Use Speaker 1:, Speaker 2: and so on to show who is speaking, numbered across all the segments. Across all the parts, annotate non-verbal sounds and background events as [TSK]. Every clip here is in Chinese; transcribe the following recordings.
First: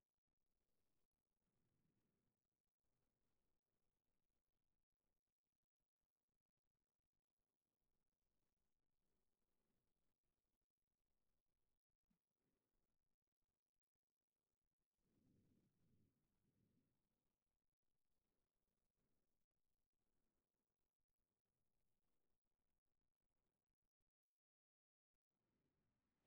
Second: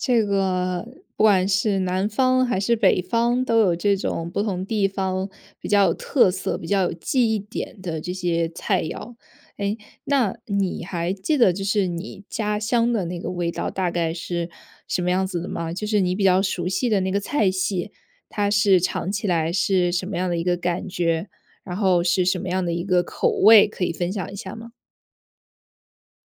Speaker 1: 这个不管是南方，还是北方，都有这种不同地方比较有特色、比较有记忆点的这些菜肴。诶，那你还记得就是你家乡的那个味道大概是什么样子的吗？就是你比较熟悉的那个菜系，它是尝起来是什么样的一个感觉，然后是什么样的一个口味，可以分享一下吗？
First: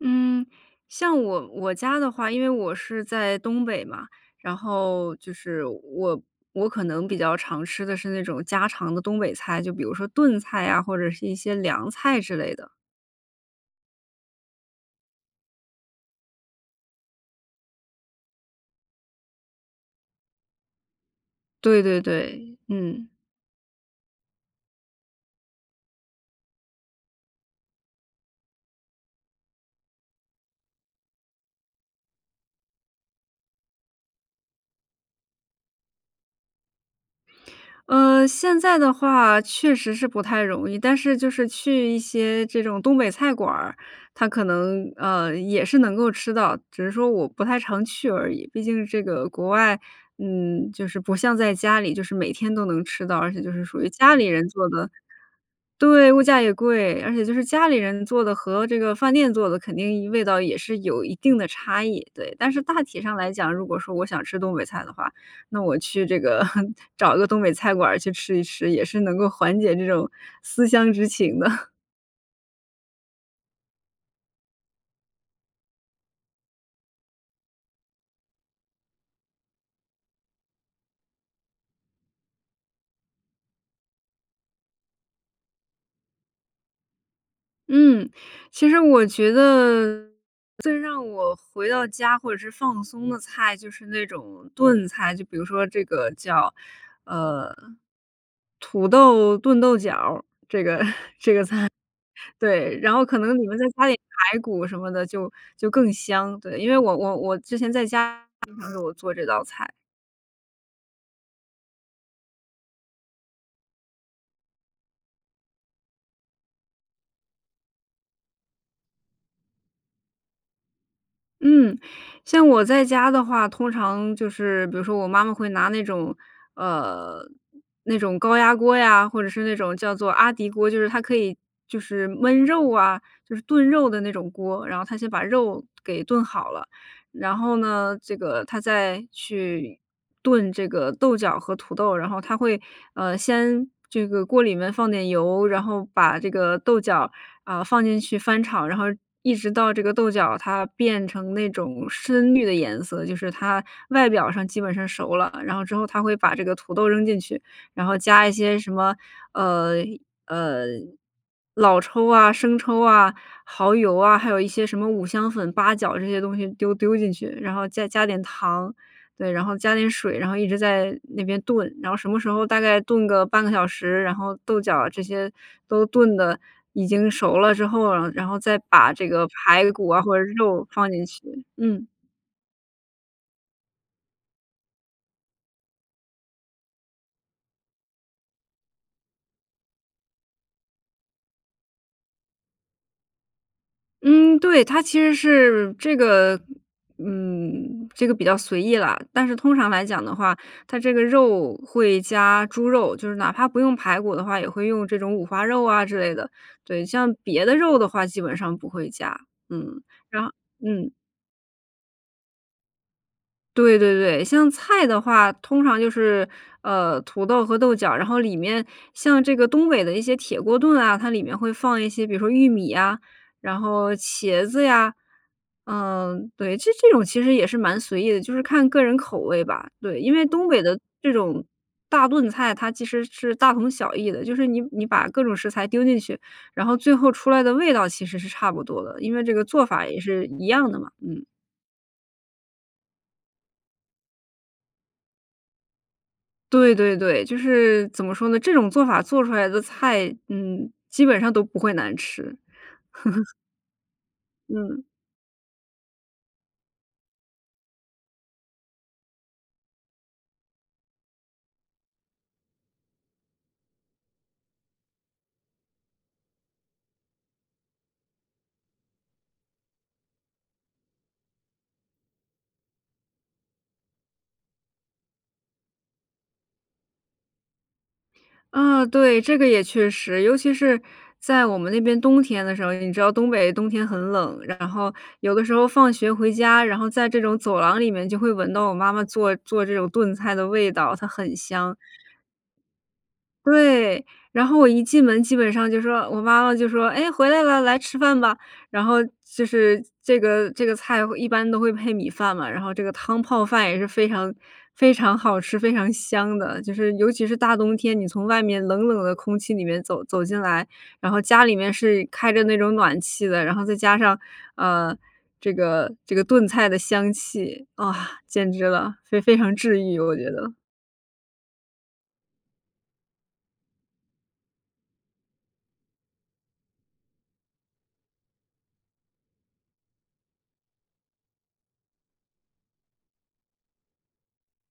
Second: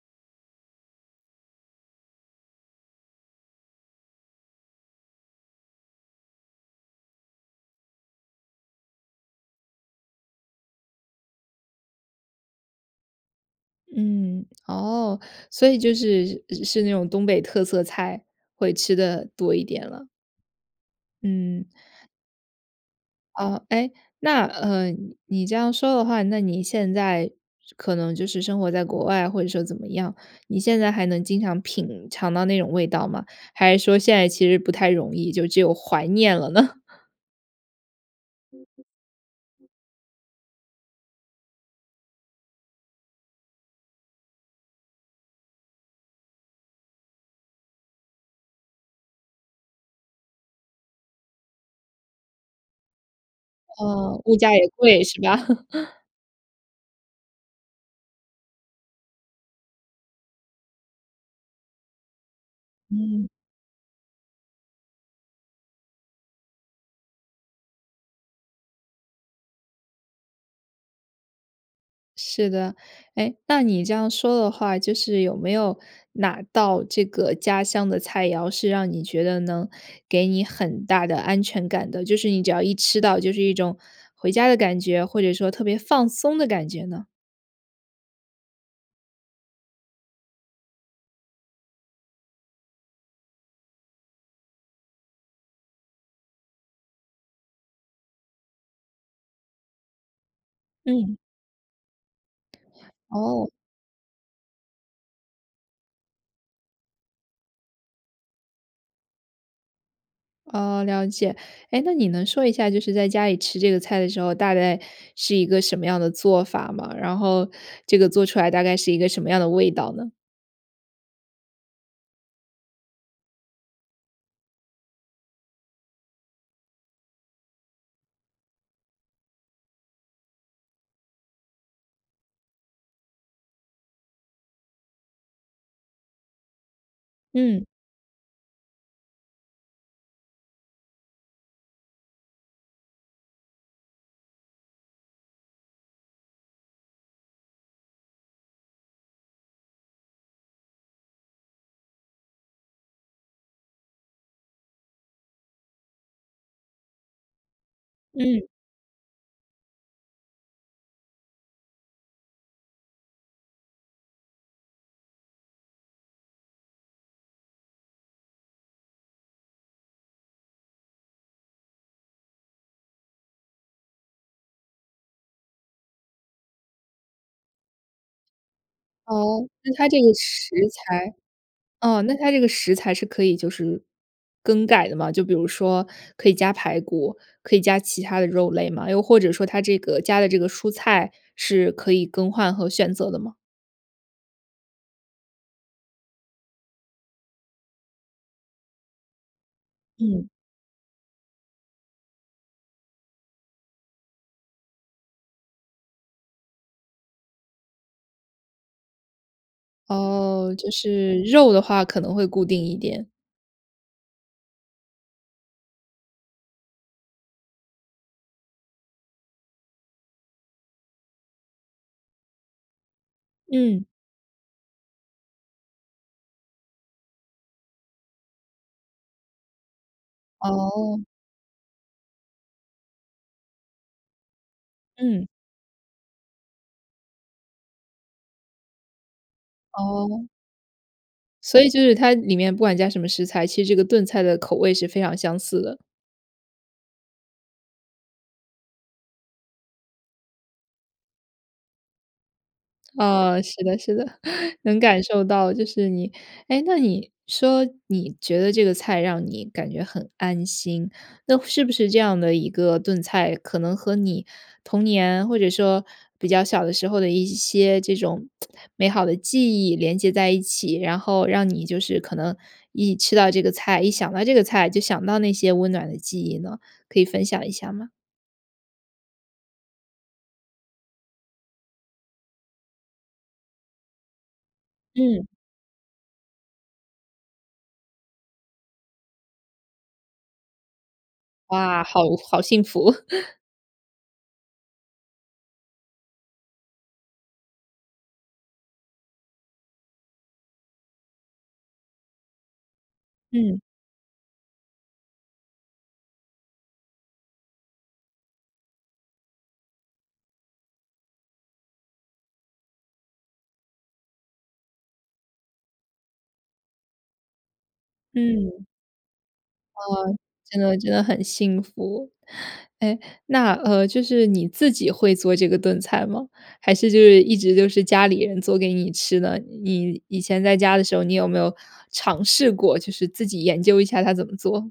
Speaker 2: 嗯，像我我家的话，因为我是在东北嘛，然后就是我我可能比较常吃的是那种家常的东北菜。就比如说炖菜啊，或者是一些凉菜之类的。
Speaker 1: 嗯，哦。所以就是是那种东北特色菜，会吃得多一点了。嗯。
Speaker 2: 对对对，嗯。
Speaker 1: 哦。诶，那，呃，你你这样说的话，那你现在可能就是生活在国外或者说怎么样，你现在还能经常品尝到那种味道吗？还是说现在其实不太容易，就只有怀念了呢？
Speaker 2: 嗯，现在的话，确实是不太容易。但是就是去一些这种东北菜馆儿，它可能，呃，也是能够吃到。只是说我不太常去而已，毕竟这个国外，嗯，就是不像在家里，就是每天都能吃到，而且就是属于家
Speaker 1: 哦，
Speaker 2: 里
Speaker 1: 物
Speaker 2: 人
Speaker 1: 价
Speaker 2: 做
Speaker 1: 也
Speaker 2: 的
Speaker 1: 贵，是吧？[LAUGHS]
Speaker 2: 对，物价也贵。而且就是家里人做的和这个饭店做的肯定味道也是有一定的差异，对。但是大体上
Speaker 1: 嗯。
Speaker 2: 来讲，如果说我想吃东北菜的话，那我去这个 [LAUGHS] 找个东北菜馆儿去吃一吃，也是能够缓解这种思乡之情的。[LAUGHS]
Speaker 1: 是的，哎，那你这样说的话，就是有没有哪道这个家乡的菜肴，是让你觉得能给你很大的安全感的，就是你只要一吃到就是一种回家的感觉，或者说特别放松的感觉呢？
Speaker 2: 嗯，其实我觉得最让我回到家或者是放松的菜，就是那种炖菜，就比如说这个叫，呃，土豆炖豆角儿，这个这个
Speaker 1: 嗯。
Speaker 2: 菜。对。然后可能里
Speaker 1: 哦。
Speaker 2: 面再加点排骨什么的就就更香，对，因为我我我之前在家 [UNINTELLIGIBLE] 经常给我做这道菜。
Speaker 1: 哦，了解，哎，那你能说一下，就是在家里吃这个菜的时候，大概是一个什么样的做法吗？然后这个做出来大概是一个什么样的味道呢？
Speaker 2: 嗯，像我在家的话，通常就是比如说我妈妈会拿那种呃，那种高压锅呀，或者是那种叫做阿迪锅，就是它可以就是焖肉啊，就是炖肉的那种锅。然后她先把肉给炖好了，然后
Speaker 1: 嗯。
Speaker 2: 呢，这个她再去炖这个豆角和土豆。然后她会，呃，先这个锅里面放点油，然后把这个豆角，啊，放进去翻炒。然后一直到这个豆角它变成那种深绿的颜色，就是它外表上基本上熟了，然后之后她会把这个土豆扔进去，然后加一
Speaker 1: 嗯。
Speaker 2: 些什么，呃，呃，老抽啊、生抽啊、耗油啊，还有一些什么五香粉、八角这些东西丢丢进去，然后再加点糖。对，然后加点水，然后一直在那边炖，然后什么时候大概炖个半个小时，然后豆角这些都炖得已经熟了之后，然然后再把这个
Speaker 1: 哦，
Speaker 2: 排
Speaker 1: 那
Speaker 2: 骨
Speaker 1: 它
Speaker 2: 啊，
Speaker 1: 这个
Speaker 2: 或者
Speaker 1: 食
Speaker 2: 肉放进
Speaker 1: 材
Speaker 2: 去，嗯。
Speaker 1: 啊，那它这个食材是可以就是更改的吗？就比如说可以加排骨，可以加其它的肉类吗？又或者说它这个加的这个蔬菜是可以更换和选择的吗？
Speaker 2: 嗯，对。它其实是这个嗯，这个比较随意了，但是通常来讲的
Speaker 1: 嗯。
Speaker 2: 话，它这个肉会加猪肉，就是哪怕不用排骨的话，也会用这种五花肉啊之类的。对，像别的肉的话基本上不会加，嗯，然后
Speaker 1: 哦，就
Speaker 2: 嗯。
Speaker 1: 是肉的话可能会固定一点。
Speaker 2: 对对对。像菜的话，通常就是，呃，土豆和豆角，然后里面像这个东北的一些铁锅炖啊，它里面会放一些比如说玉米呀，然
Speaker 1: 嗯。
Speaker 2: 后茄子呀。嗯，对。这这种其实也是蛮随意的，就是看个人口味吧。对，因为东北的
Speaker 1: 哦。
Speaker 2: 这种大炖菜，它其实是大同小异的。就是你你把各
Speaker 1: 嗯。
Speaker 2: 种食材丢进去，然后最后出来的味道其实是差不多的，因为这个做法也是
Speaker 1: 哦。
Speaker 2: 一样的嘛。嗯。
Speaker 1: 所以就是它里面不管加什么食材，其实这个炖菜的口味是非常相似的。
Speaker 2: 对对对，就是怎么说呢？这种做法做出来的菜，嗯，基本上都不会难吃。[LAUGHS]
Speaker 1: 哦，是的是的。[LAUGHS] 能
Speaker 2: 嗯。
Speaker 1: 感受到就是你诶，那你说你觉得这个菜让你感觉很安心，那是不是这样的一个炖菜可能和你童年或者说比较小的时候的一些这种 [TSK] 美好的记忆连接在一起，然后让你就是可能一吃到这个菜，一想到这个菜就想到那些温暖的记忆呢？可以分享一下吗？
Speaker 2: 啊，对，这个也确实。尤其是在我们那边冬天的时候，你知道东北冬天很冷，然后
Speaker 1: 嗯。
Speaker 2: 有的时候放学回家，然后在这种走廊里面就会闻到我妈妈做做这种炖菜的味道，它很香。
Speaker 1: 哇，好好幸福。[LAUGHS]
Speaker 2: 对，然后我一进门基本上就说我妈妈就说：“诶回来了，来吃饭吧”。然后就是这个这个菜一般都会配米饭嘛，然后这个汤泡
Speaker 1: 嗯。
Speaker 2: 饭也是非常非常好吃、非常香的。就是尤其是大冬天，你从外面冷冷的空气里面走走进来，然后家里面是开着那种暖气的，然后再加上，呃，这个这个炖菜的香气，啊，简直
Speaker 1: 嗯。
Speaker 2: 了。非非常治愈，我
Speaker 1: 哦，
Speaker 2: 觉得。
Speaker 1: 真的真的很幸福。诶，那，呃，就是你自己会做这个炖菜吗，还是就是一直都是家里人做给你吃呢？你以前在家的时候，你有没有尝试过就是自己研究一下它怎么做？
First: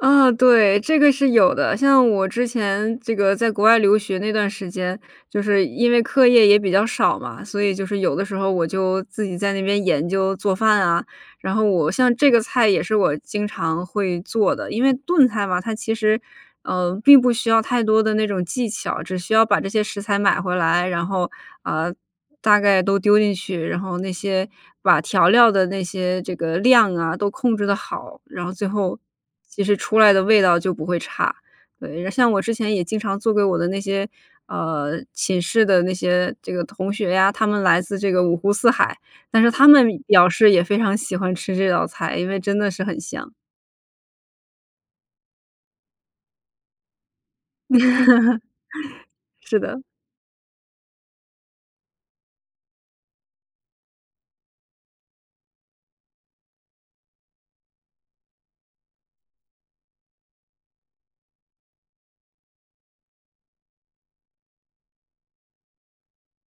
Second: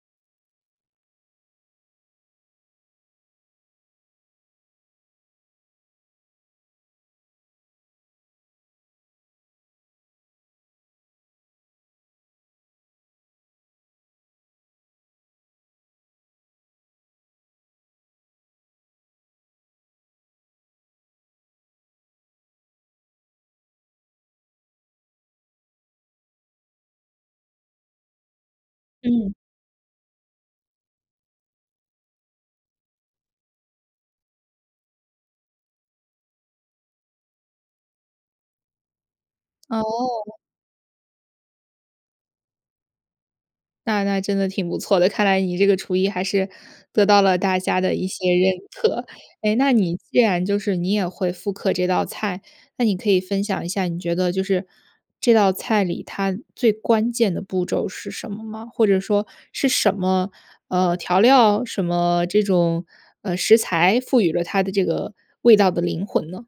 Speaker 2: 啊，对，这个是有的。像我之前这个在国外留学那段时间，就是因为课业也比较少嘛，所以就是有的时候我就自己在那边研究做饭啊，然后我像这个菜也是我经常会做的。因为炖菜嘛，它其实，呃，并不需要太多的那种技巧，只需要把这些食材买回来，然后，啊，大概都丢进去，然后那些把调料的那些这个量啊，都控制得好，然后最后
Speaker 1: 嗯。
Speaker 2: 其实出来的味道就不会差。对，像我之前也经常做给我的那些，呃，寝室的那些这个同学呀，他们来自这个五湖四海，但是他们表
Speaker 1: 哦。
Speaker 2: 示也非常喜欢吃这道菜，因为真的是很香。
Speaker 1: 那那真的挺不错的，看来你这个厨艺还是得到了大家的一些认可。
Speaker 2: [LAUGHS]
Speaker 1: 诶，
Speaker 2: 是
Speaker 1: 那
Speaker 2: 的。
Speaker 1: 你既然就是你也会复刻这道菜，那你可以分享一下，你觉得就是这道菜里它最关键的步骤是什么吗？或者说是什么，呃，调料什么这种，呃，食材赋予了它的这个味道的灵魂呢？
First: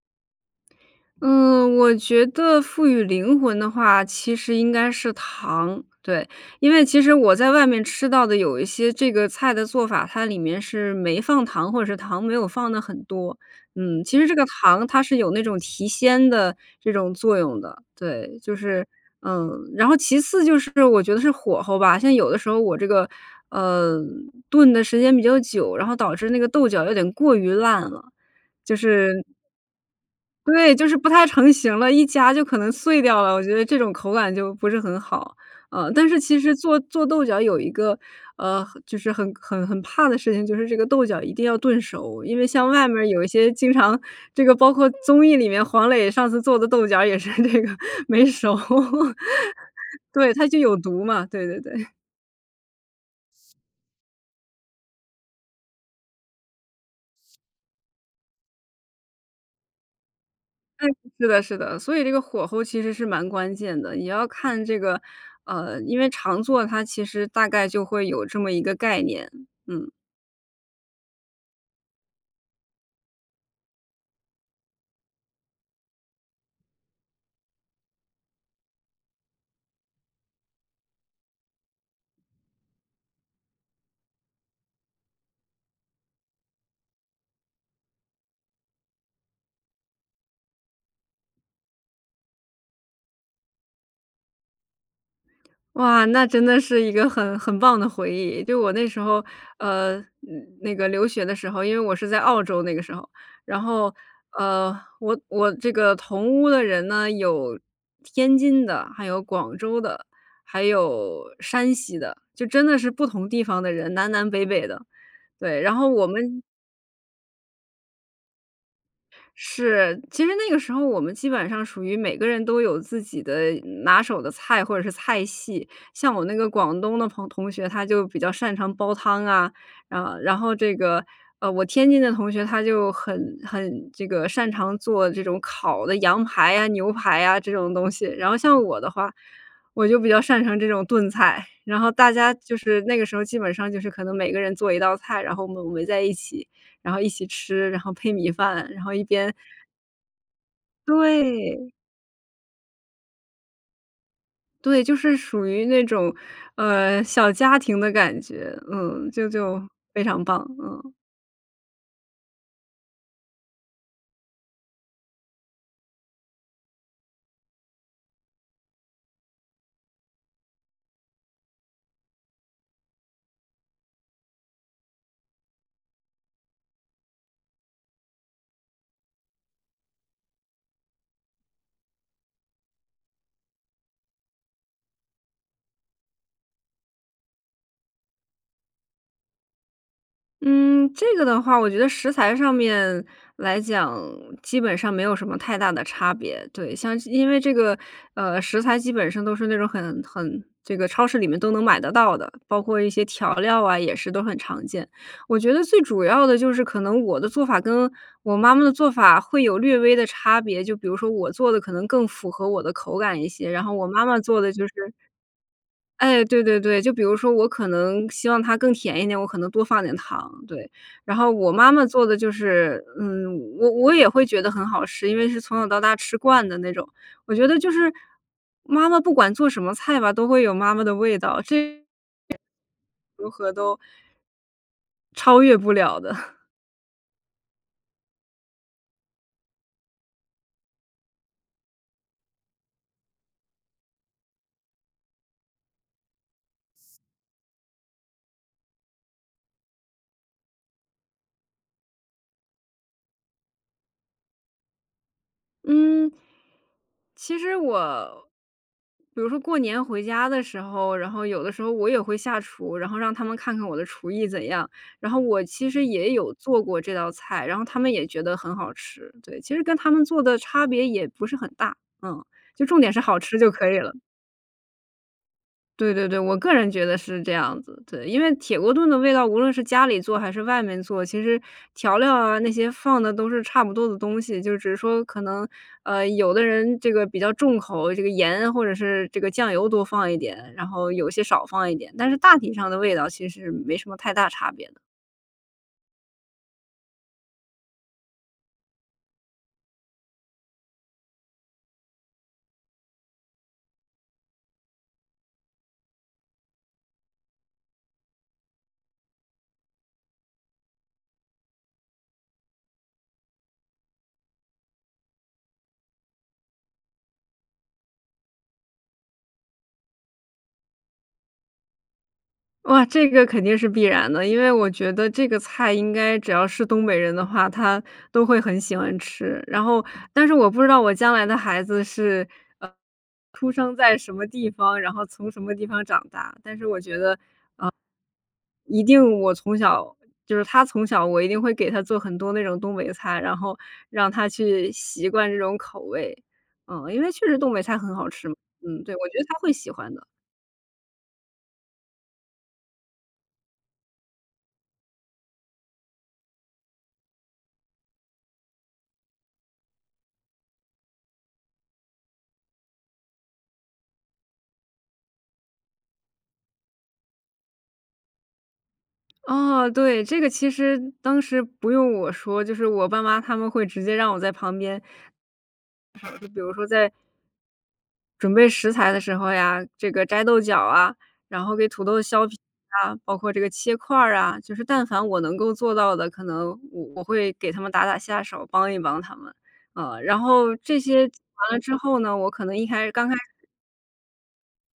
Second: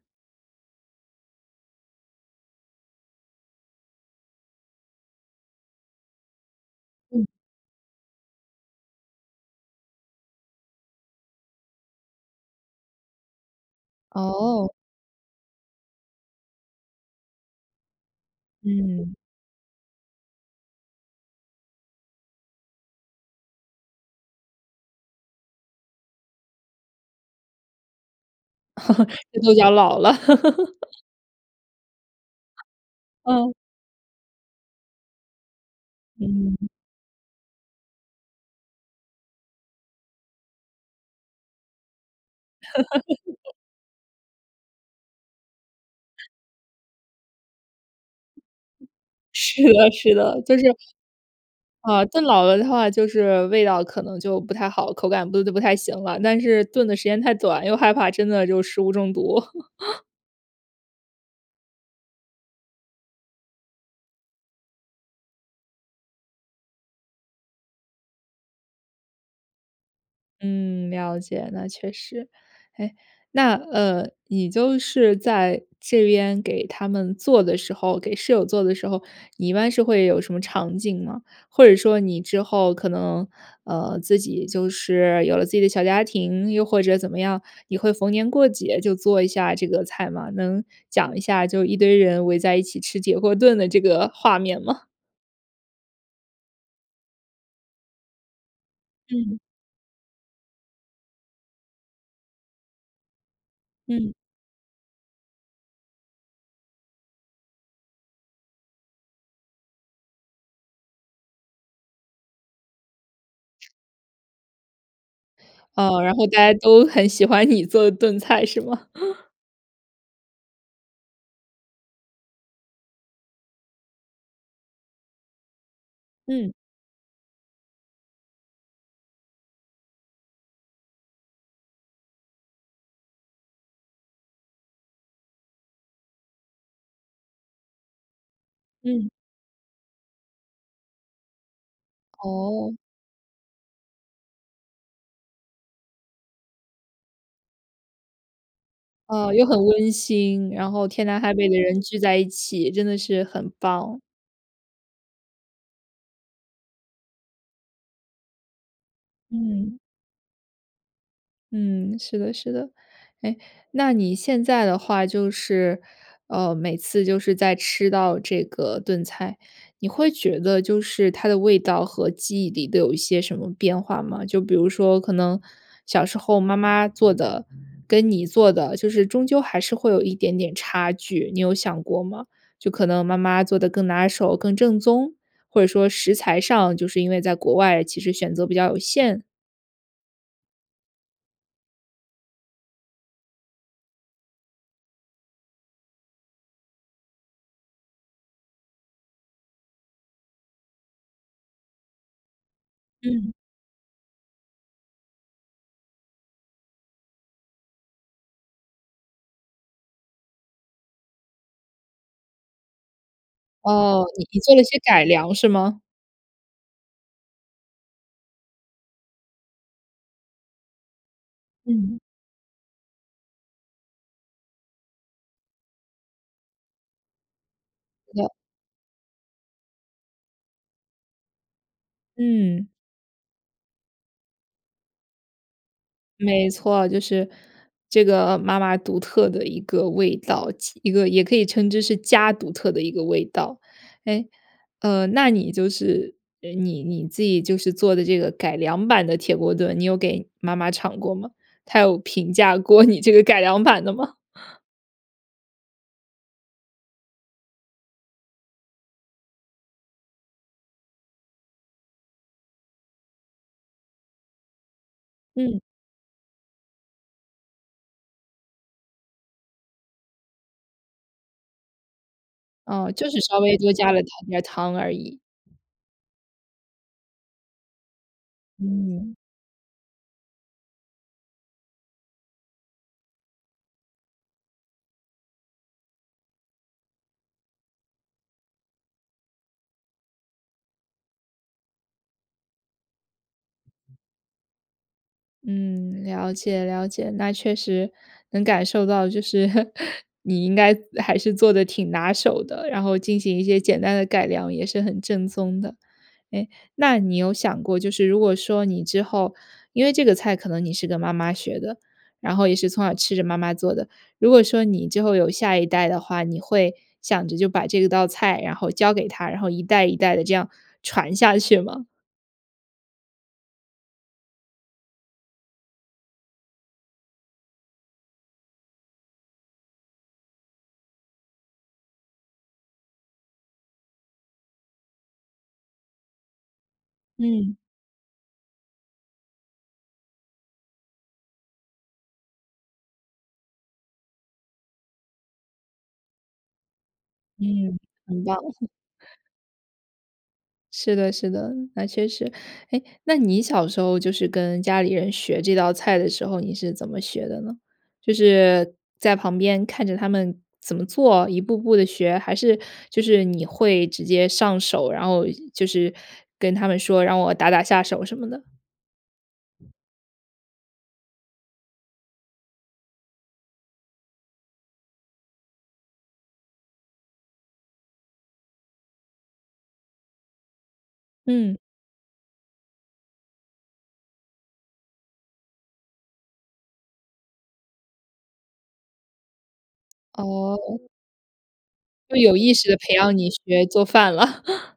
Speaker 2: 嗯，我觉得赋予灵魂的话，其实应该是糖。对，因为其实
Speaker 1: 嗯。
Speaker 2: 我在外面吃到的有一些这个菜的做法，它里面是没放糖，或者是糖没有放得很多。嗯，其实这个
Speaker 1: 哦。
Speaker 2: 糖它是有那种提鲜的这种作用的。对，就是，
Speaker 1: 嗯。
Speaker 2: 嗯，然后其次就是我觉得是火候吧，像有的时候我这个，呃，炖的时间比较久，然后导致那个豆角有点过于烂了。就是
Speaker 1: [LAUGHS] 这豆角老了。[LAUGHS]
Speaker 2: 对，就是不太成型了，一夹就可能碎掉了。我
Speaker 1: 嗯。
Speaker 2: 觉得这种口感就不是很好，呃，但是其实
Speaker 1: 嗯。
Speaker 2: 做做豆角有一个，呃，就是很很很怕的事情，就是这个豆角一定要炖熟，因为像外面儿有一些
Speaker 1: [LAUGHS]
Speaker 2: 经常这个包括综艺里面黄磊上次做的豆角也是这个没熟。
Speaker 1: 是的，
Speaker 2: [LAUGHS]
Speaker 1: 是
Speaker 2: 对，
Speaker 1: 的，
Speaker 2: 它
Speaker 1: 就
Speaker 2: 就
Speaker 1: 是，
Speaker 2: 有毒嘛，对对对。
Speaker 1: 啊，炖老了的话就是味道可能就不太好，口感不不不太行了，但是炖的时间太短，又害怕真的就食物中毒。[LAUGHS]
Speaker 2: 对，是的是的，所以这个火候其实是蛮关键的，你要看这个呃，因为常做它其实大概就会有这么一个概念，嗯。
Speaker 1: 嗯，了解，那确实。哎，那，呃，你就是在这边给他们做的时候，给室友做的时候，你一般是会有什么场景吗？或者说你之后可能，呃，自己就是有了自己的小家庭，又或者怎么样，你会逢年过节就做一下这个菜吗？能讲一下就一堆人围在一起吃铁锅炖的这个画面吗？
Speaker 2: 哇，那真的是一个很很棒的回忆。就我那时候，
Speaker 1: 嗯。
Speaker 2: 呃，那那个留学的时候，因为我是在澳洲那个时候。然后，
Speaker 1: 嗯。
Speaker 2: 呃，我我这个同屋的人呢，有天津的，还有广州的，还有山西的。就真的是不同地方的人，南南北北的，对，然后
Speaker 1: 哦，
Speaker 2: 我
Speaker 1: 然后大
Speaker 2: 们
Speaker 1: 家都很喜欢你做炖菜是吗？[LAUGHS]
Speaker 2: 是，其实那个时候我们基本上属于每个人都有自己的拿手的菜或者是菜系。像我那个
Speaker 1: 嗯。
Speaker 2: 广东的朋同学，他就比较擅长煲汤啊，啊。然后这个，呃，我天津的同学，他就很很这个擅长做这种烤的羊排啊、牛排呀这种东西。然后像我的
Speaker 1: 嗯。
Speaker 2: 话，我就比较擅长这种炖菜，然后大家就
Speaker 1: 哦。
Speaker 2: 是那个时候基本上就是可能每个人做一道菜，然后我们围在一起，然后一起吃，然后配米饭，然后一
Speaker 1: 呃，
Speaker 2: 边
Speaker 1: 又很温馨，然后天南海北的
Speaker 2: 对。
Speaker 1: 人聚在一起，真的是很棒。
Speaker 2: 对，就是属于那种，呃，小家庭的感觉。嗯，就就
Speaker 1: 嗯。
Speaker 2: 非常棒，嗯。
Speaker 1: 嗯，是的是的。诶，那你现在的话就是，呃，每次就是再吃到这个炖菜，你会觉得就是它的味道和记忆里的有一些什么变化吗？就比如说可能小时候妈妈做的，跟你做的，就是终究还是会有一点点差距，你有想过吗？就可能妈妈做得更拿手、更正宗？或者说食材上，就是因为在国外其实选择比较有限？
Speaker 2: 嗯，这个的话，我觉得食材上面来讲，基本上没有什么太大的差别，对。像是因为这个，呃，食材基本上都是那种很很这个超市里面都能买得到的，包括一些
Speaker 1: 嗯。
Speaker 2: 调料啊，也是都很常见。我觉得最主要的就是可能我的做法跟我妈妈的做法会有略微的差别，就比如说我做得可能更符合我的口感一些，然后我
Speaker 1: 哦，
Speaker 2: 妈妈
Speaker 1: 你你
Speaker 2: 做的
Speaker 1: 做了
Speaker 2: 就是
Speaker 1: 些改良，是吗？
Speaker 2: 诶，对对对，就比如说我可能希望它更甜一点，我可能多放点糖，对。然后我妈妈
Speaker 1: 嗯。
Speaker 2: 做得就是嗯，我我也会觉得很好吃，因为是从小到大吃惯的那种。我觉得就是
Speaker 1: 是的。
Speaker 2: 妈妈不管做什么菜吧，都会有妈妈的味道，这点
Speaker 1: 嗯。
Speaker 2: 如何都超越不了的。[CHUCKLES]
Speaker 1: 没错，就是这个妈妈独特的一个味道，其一个也可以称之是家独特的一个味道。诶，呃，那你就是，诶，你你自己就是做的这个改良版的铁锅炖，你有给妈妈尝过吗？她有评价过你这个改良版的吗？[LAUGHS]
Speaker 2: 嗯，其实我，比如说过年回家的时候，然后有的时候我也会下厨，然后让他们看看我的厨艺怎样。然后我
Speaker 1: 嗯。
Speaker 2: 其实也有做过这道菜，然后他们也觉得很好吃。对，其实跟他们做的差别也不是很大。嗯，就重
Speaker 1: 哦，
Speaker 2: 点是
Speaker 1: 就
Speaker 2: 好
Speaker 1: 是
Speaker 2: 吃
Speaker 1: 稍
Speaker 2: 就
Speaker 1: 微
Speaker 2: 可
Speaker 1: 多
Speaker 2: 以
Speaker 1: 加
Speaker 2: 了。
Speaker 1: 了糖一点儿糖而已。
Speaker 2: 对对对，我个人觉得是这样子。对，因为铁锅炖的味
Speaker 1: 嗯。
Speaker 2: 道，无论是家里做还是外面做，其实调料啊，那些放的都是差不多的东西。就只是说可能，呃，有的人这个比较重口，这个盐或者是这个酱油多放一点，然后有些少放一点，但是大体上的味道其实没什么太大差别的。
Speaker 1: 嗯，了解了解，那确实能感受到就是 [LAUGHS] 你应该还是做得挺拿手的，然后进行一些简单的改良也是很正宗的。诶，那你有想过，就是如果说你之后因为这个菜可能你是跟妈妈学的，然后也是从小吃着妈妈做的。如果说你之后有下一代的话，你会想着就把这道菜然后教给他，然后一代一代地这样传下去吗？
Speaker 2: 哇，这个肯定是必然的。因为我觉得这个菜应该只要是东北人的话，他都会很喜欢吃。然后但是我不知道我将来的孩子是，呃，出生在什么地方，然后从什么地方长大。但是我觉得，呃，
Speaker 1: 嗯。
Speaker 2: 一定我从小就是他从小我一定会给他做很多那种东北菜，然后让他去习惯这种口味。啊，因为确实东北菜
Speaker 1: 嗯，
Speaker 2: 很好
Speaker 1: 很
Speaker 2: 吃嘛，
Speaker 1: 棒。
Speaker 2: 嗯，对，我觉
Speaker 1: [LAUGHS]
Speaker 2: 得他会喜欢的。
Speaker 1: 是的是的，那确实。诶，那你小时候就是跟家里人学这道菜的时候，你是怎么学的呢？就是在旁边看着他们怎么做，一步步地学？还是就是你会直接上手，然后就是跟他们说，让我打打下手什么的？
Speaker 2: 哦，对，这个其实当时不用我说，就是我爸妈他们会直接让我在旁边，[UNINTELLIGIBLE] 比如说在准备食材的时候呀，这个摘豆角啊，然后
Speaker 1: 嗯。
Speaker 2: 给土豆削皮啊，包括这个切块儿啊。就是但凡我能够做到的，可能我我会给他们打打下手，帮一帮他们。啊，然后这
Speaker 1: 哦。
Speaker 2: 些做完了之后呢，
Speaker 1: 就
Speaker 2: 我
Speaker 1: 有
Speaker 2: 可
Speaker 1: 意
Speaker 2: 能一
Speaker 1: 识地
Speaker 2: 开始
Speaker 1: 培
Speaker 2: 刚开
Speaker 1: 养
Speaker 2: 始
Speaker 1: 你学做饭了。[LAUGHS]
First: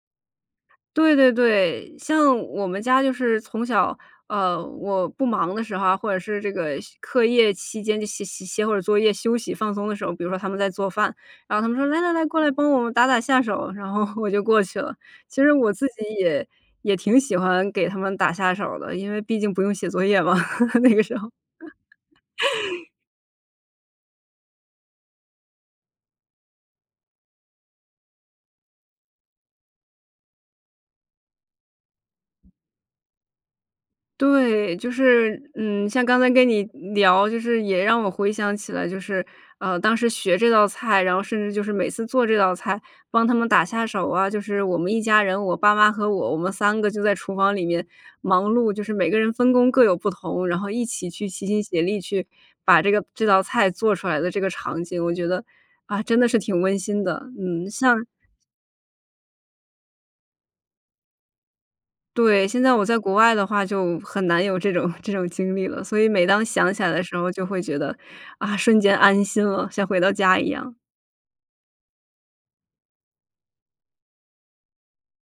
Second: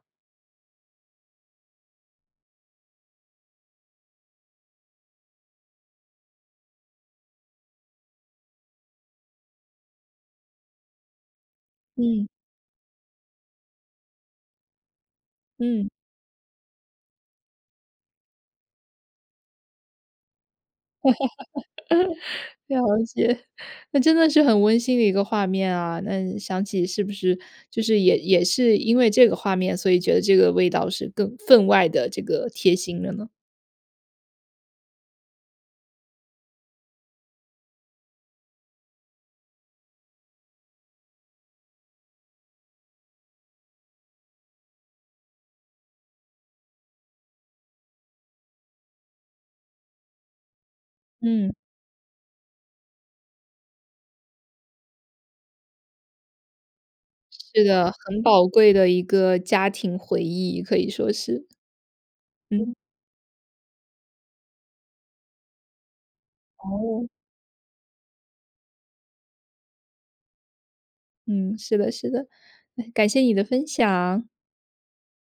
Speaker 2: 对对对，像我们家就是从小，呃，我不忙的时候啊，或者是这个课业期间就写写写会儿作业休息放松的时候。比如说他们在做饭，然后他们说：“来来来，
Speaker 1: 嗯。
Speaker 2: 过来帮我们打打下手。”然后我就过去了，其实我自
Speaker 1: 嗯。
Speaker 2: 己也也挺喜欢给他们打下手儿的，因为毕竟不用写作业嘛，[LAUGHS] 那个时候。
Speaker 1: [LAUGHS] 了
Speaker 2: [LAUGHS]
Speaker 1: 解，那真的是很温馨的一个画面啊，那想起是不是就是也也是因为这个画面，所以觉得这个味道是更分外地这个贴心的呢？
Speaker 2: 对，就是，嗯，像刚才跟你聊，就是也让我回想起来，就是，呃，当时学这道菜，然后甚至就是每次做这道菜，帮他们打下手啊，就是我们一家人，我爸妈和我，我们3个就在厨房里面忙碌，就是每个人分工各有不同。然后一起去齐
Speaker 1: 嗯。
Speaker 2: 心协力去把这个这道菜做出来的这个场景，我觉得，啊，真的是挺温馨的，
Speaker 1: 是
Speaker 2: 嗯，
Speaker 1: 的，
Speaker 2: 像
Speaker 1: 很宝贵的一个家庭回忆，可以说是。
Speaker 2: 对，现在
Speaker 1: 嗯。
Speaker 2: 我在国外的话就很难有这种这种经历了，所以每当想起来的
Speaker 1: 哦。
Speaker 2: 时候就会觉得，啊，瞬间安心了，像回到家一样。
Speaker 1: 嗯，是的，是的。感谢你的分享。